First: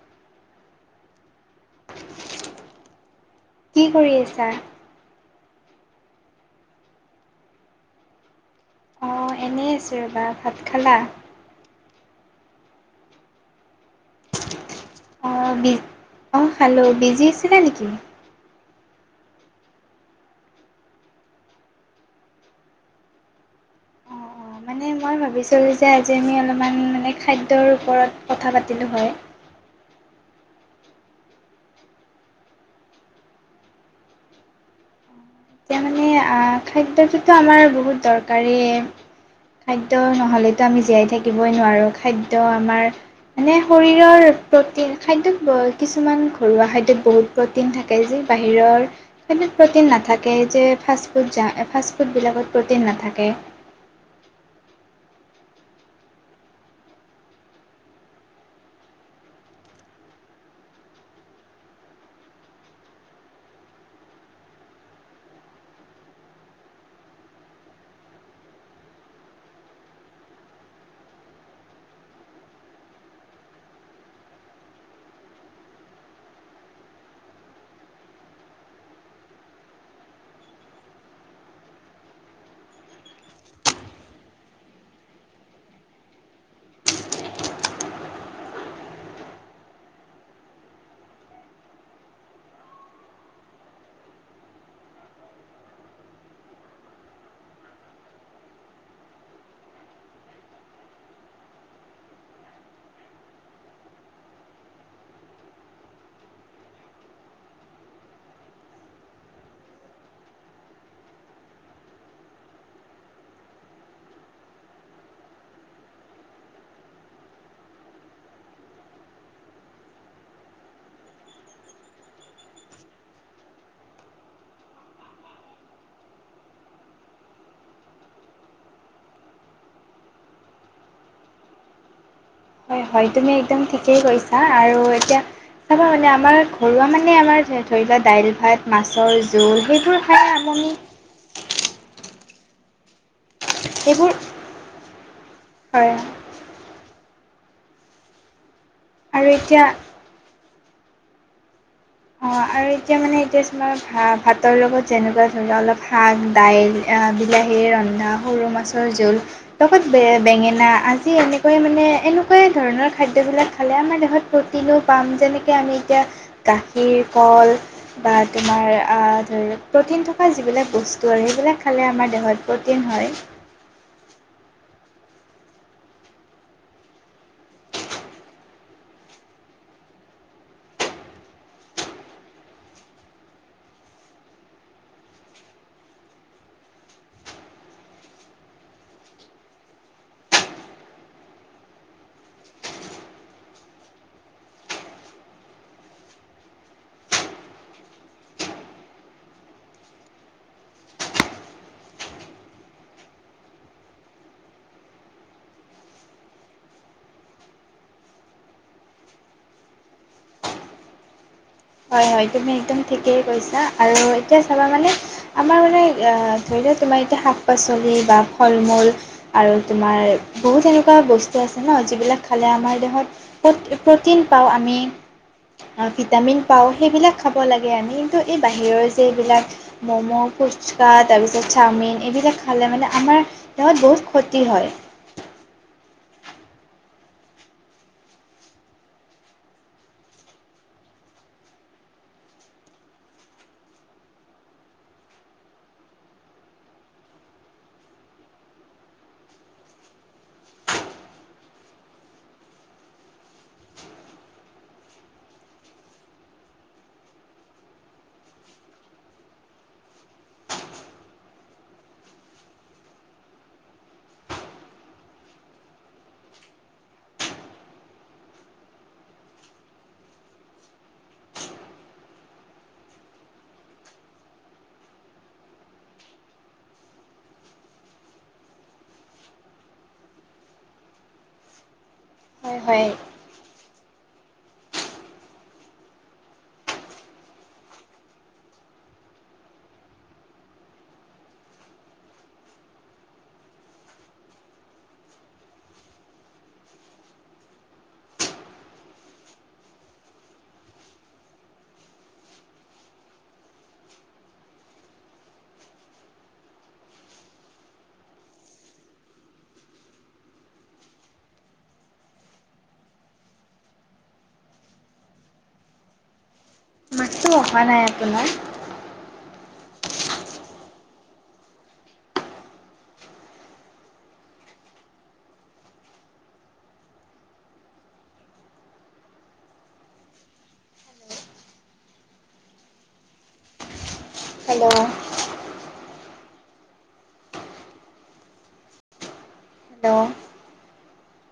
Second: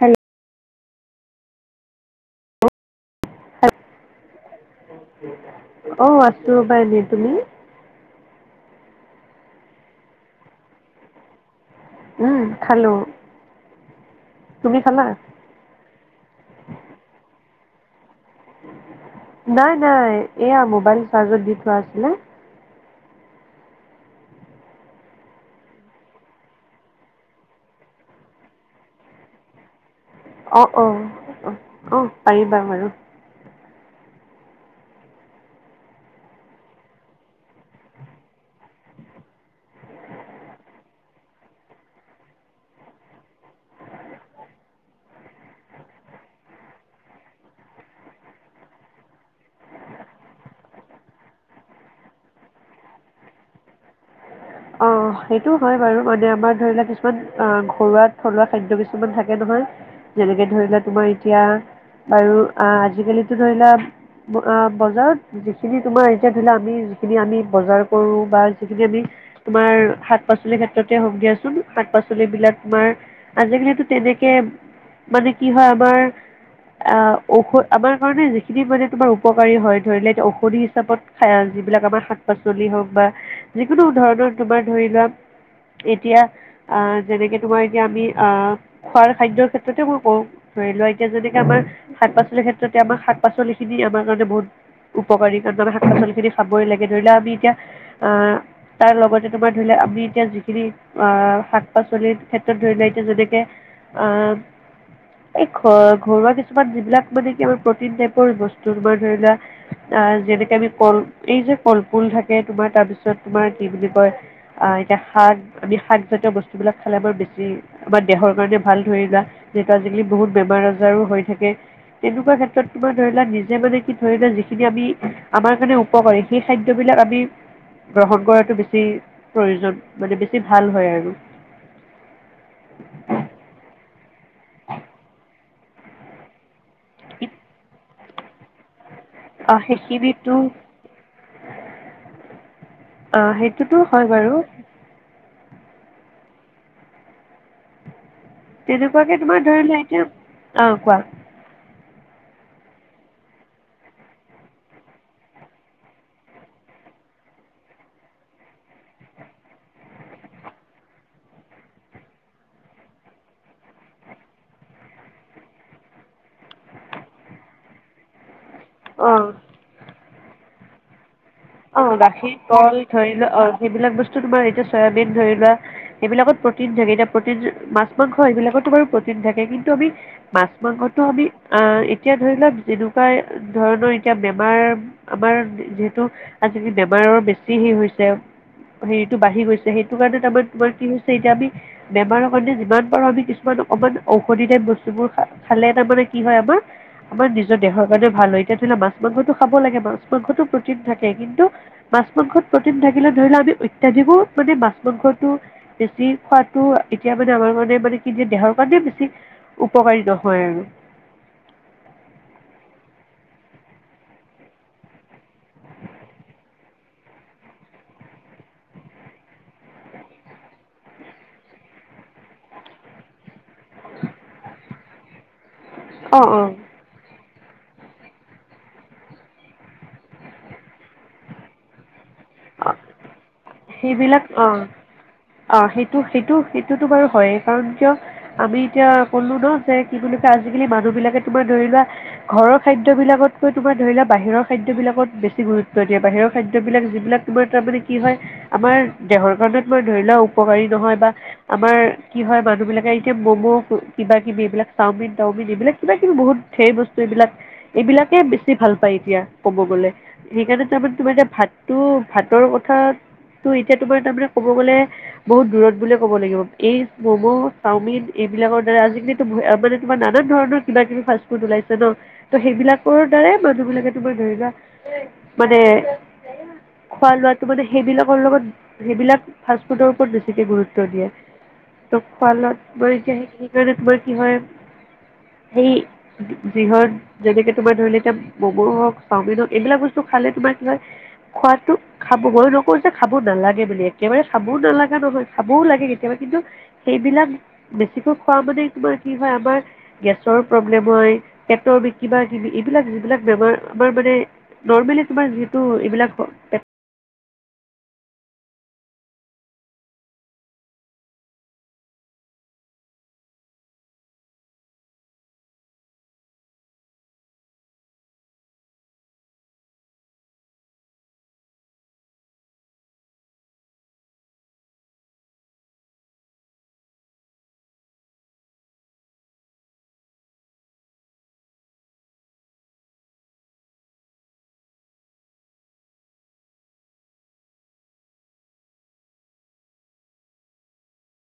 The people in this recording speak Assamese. হেল্ল' কি কৰি আছা? অ আছো পাই এনে তুমি? অ এনেই আছো ৰ'বা ভাত খালা। উম খালো। তুমি খালা অ বি অ খালো বিজি আছিলা নেকি। নাই নাই এয়া মোবাইল চাৰ্জত দি থোৱা আছিলে। ম ভাবিছিলো যে আজি আমি অলপমান মানে খাদ্যৰ ওপৰত কথা পাতিলো হয়। [inaudible] অ- অ- অ- অ পাৰিবা বাৰু। এতিয়া মানে আহ খাদ্যটোতো আমাৰ বহুত দৰকাৰীয়ে। খাদ্য নহলেতো আমি জীয়াই থাকিবই নোৱাৰো খাদ্য আমাৰ মানে শৰীৰৰ প্ৰটিন খাদ্যত কিছুমান ঘৰুৱা খাদ্যত বহুত প্ৰটিন থাকে যে। বাহিৰৰ সেটোত প্ৰটিন নাথাকে। কে যে ফাষ্টফুড যা ফাষ্টফুডবিলাকত প্ৰটিন নাথাকে। অ সেইটো হয় বাৰু মানে আমাৰ ধৰি লোৱা কিছুমান অ ঘৰুৱা থলুৱা খাদ্য কিছুমান থাকে নহয়। যেনেকে ধৰিলোৱা তোমাৰ এতিয়া বাৰু আ আজিকালিটো ধৰি লোৱা অ বজাৰত যিখিনি তোমাৰ এতিয়া ধৈলা আমি যিখিনি আমি বজাৰ কৰো বা যিখিনি আমি তোমাৰ শাক পাচলি ক্ষেত্ৰতে হওক দিয়াচোন শাক পাচলি বিলাক তোমাৰ আজিকালি তো তেনেকে মানে কি হয় আমাৰ। আ ঔষ আমাৰ কাৰণে যিখিনি মানে তোমাৰ উপকাৰী হয় ধৰি লোৱা এতিয়া ঔষধি হিচাপত খাই যিবিলাক আমাৰ শাক পাচলি হওক বা যিকোনো ধৰণৰ তোমাৰ ধৰি লোৱা এতিয়া আ যেনেকে তোমাৰ এতিয়া আমি আ খোৱাৰ খাদ্যৰ ক্ষেত্ৰতে মই কওঁ ধৰি লোৱা এতিয়া যেনেকে আমাৰ শাক পাচলিৰ ক্ষেত্ৰতে আমাৰ শাক পাচলি খিনি আমাৰ কাৰণে বহুত। উপকাৰী তাৰমানে শাক পাচলি খিনি খাবই লাগে ধৰি লও আমি এতিয়া আ তাৰ লগতে। তোমাৰ ধৰি লোৱা আমি এতিয়া যিখিনি আ শাক পাচলিৰ ক্ষেত্ৰত ধৰি লোৱা এতিয়া যেনেকৈ আ [unintelligible] এই ঘ ঘৰুৱা কিছুমান যিবিলাক মানে কি আ প্ৰটিন টাইপৰ বস্তু তোমাৰ ধৰি লোৱা আ যেনেকে আমি কল এই যে কলপুল থাকে তোমাৰ তাৰপিছত তোমাৰ কি বুলি কয় আ এতিয়া শাক আমি শাকজাতীয় বস্তুবিলাক খালে আমাৰ বেছি আমাৰ দেহৰ কাৰণে ভাল ধৰি লোৱা। যেতো আজিকালি বহুত বেমাৰ আজাৰো হৈ থাকে। তেনেকোৱা ক্ষেত্ৰত তোমাৰ ধৰি লোৱা নিজে মানে কি ধৰিলা যিখিনি আমি আমাৰ কাৰণে উপকাৰ সেই খাদ্যবিলা ক আমি গ্ৰহণ কৰাটো বেছি। প্ৰয়োজন মানে বেছি ভাল হয় আৰু হয় -হয় তুমি একদম ঠিকেই কৈছা আৰু এতিয়া চাবা মানে আমাৰ ঘৰুৱা মানে আমাৰ ধৰি লোৱা দাইল ভাত, মাছৰ আহ জোল সেইবোৰ খাই সেইখিনিতো আমনি অহ, সেইটোতো হয় সেইবোৰ বাৰু। হয়। তেনেকুৱাকে আৰু তোমাৰ এতিয়া ধৰি লোৱা এইটোব অহ কোৱা? অহ, আৰু এতিয়া মানে এতিয়া তোমাৰ ভা- ভাতৰ লগত যেনেকুৱা ধৰি লোৱা অলপ শাক- দাইল আ বিলাহীৰ ৰন্ধা সৰু মাছৰ জোল লগত বেঙেনা আজি এনেকৈয়ে মানে এনেকুৱাই ধৰণৰ খাদ্যবিলাক খালে আমাৰ দেহত প্ৰটিনো পাম যেনেকে আমি এতিয়া গা গাখীৰ, কল বা তোমাৰ আহ অঁ ধৰি ল প্ৰটিন থকা যিবিলাক বস্তু আৰু সেইবিলাক খালে অহ, আমাৰ গাখীৰ, দেহত কল প্ৰ'টিন হয় ধৰি লোৱা আ সেইবিলাক বস্তু তোমাৰ এতিয়া চয়াবিন ধৰি লোৱা এইবিলাকত প্ৰটিন থাকে এতিয়া প্ৰটিন মাছ- মাংস এইবিলাকতটো বাৰু প্ৰটিন থাকে কিন্তু আমি মাছ - মাংস টো আমি আহ এতিয়া ধৰি লোৱা যেনেকুৱা ধৰণৰ এতিয়া বেমাৰ আমাৰ যিহে টো আজাকালি বেমাৰৰ বেছি হে হৈছে হেৰিটো বাঢ়ি গৈছে সেইটো কাৰণে তাৰমানে তোমাৰ কি হৈছে এতিয়া আমি বেমাৰৰ কাৰণে যিমান পাৰো আমি কিছুমান ত অমান ঔষধি টাইপ বস্তুবোৰ খালে তাৰ মানে কি হয় আমাৰ আমাৰ নিজৰ দেহৰ কাৰণেও ভাল হয় এতিয়া ধৰি ল ' মাছ -মাংসটো খাব লাগে বাৰু মাছ মাংসটো প্ৰটিন থাকে কিন্তু [inaudible] মাছ- মাংসত প্ৰটিন থাকিলে ধৰি লও আমি অত্যাধিকো মানে মাছ- মাংসটো বেছি খোৱাটো এতিয়া মানে আমাৰ মানে -মানে কি যে দেহৰ কাৰণে বেছি উপকাৰী নহয় আৰু [inaudible] হয় -হয় তুমি একদম ঠিকেই কৈছা আৰু এতিয়া চাবা মানে আমাৰ মানে অহ ধৰি এ' তোমাৰ এতিয়া শাক -পাচলি বা ফল -মূল আৰু তোমাৰ বহুত এনেকুৱা বস্তু আছে ন', যিবিলাক খালে আমাৰ দেহত প্ৰটিন পাওঁ আমি অঁ ভিটামিন অঁ পাওঁ সেইবিলাক খাব লাগে আমি কিন্তু এই বাহিৰৰ যে এবিলাক ম'ম, ফুচকা তাৰপিছত চাওমিন এইবিলাক খালে অঁ মানে আমাৰ দেহত বহুত সেইবিলাক ক্ষতি অঁ হয়। অঁ সেইটো সেইটো -সেইটোতো বাৰু হয়য়েই কাৰণ কিয় আমি এতিয়া ক'লো ন' যে কি বুলি কয় আজিকালি মানুহ বিলাক তোমাৰ ধৰি লোৱা ঘৰৰ খাদ্যবিলাকতকৈ তোমাৰ ধৰি লোৱা বাহিৰৰ খাদ্যবিলাকত বেছি গুৰুত্ব দিয়ে বাহিৰৰ খাদ্যবিলাক যিবিলাক তোমাৰ তাৰমানে কি হয় আমাৰ দেহৰ কাৰণে তোমাৰ ধৰি লোৱা উপকাৰী নহয় বা আমাৰ কি হয়, মানুহ বিলাকে এতিয়া ম'ম কিবা -কিবি এইবিলাক চাওমিন -তাওমিন এইবিলাক কিবা -কিবি বহুত ধেৰ বস্তু এইবিলাক এইবিলাকে বেছি ভাল পায় এতিয়া কব গ'লে। সেইকাৰণে তাৰমানে তোমাৰ এতিয়া ভাতটো ভাতৰ কথাত টো এতিয়া তোমাৰ তাৰমানে কব গ'লে বহুত দূৰত বুল ক'ব লাগিব। এই ম'ম, চাওমিন এই সেইবিলাকৰ দ্বাৰা আজিকালিতো মানে তোমাৰ ননান ধৰণৰ কিবা- কিবি ফাষ্টফুড ওলাইছে ন', ত', সেইবিলাকৰ দ্বাৰা এ', মানুহবিলাকে তোমাৰ ধৰি লোৱা মানে [inaudible] খোৱা লোৱাটো মানে সেইবিলাকৰ লগত সেইবিলাক ফাস্তফুডৰ ওপৰত বেছিকে গুৰুত্ব দিয়ে [unintelligible] হয় হয় তোমাৰ কি হয় সেই যিহত যেনেকে তোমাৰ ধৰি লোৱা এতিয়া ম'ম হওঁক চাওমিন হওঁক এইবিলাক বস্তু খালে তোমাৰ কিবা খোৱাতো খাব মই নকওঁ যে খাব নালাগে বুলি একেবাৰে খাবও নালাগা নহয়, খাবও লাগে কেতিয়াবা কিন্তু কি সেইবিলাক বেছিকৈ খোৱা মানে তোমাৰ কি হয় আমাৰ গেছৰ প্ৰব্লেম হয় পেটৰ বি কিবা- কিবি এইবিলাক যিবিলাক বেমাৰ আমাৰ মানে নৰ্মেলি তোমাৰ যিতু এইবিলাক [unintelligible] মাতটো অহা নাই আপোনাৰ? Hello, hello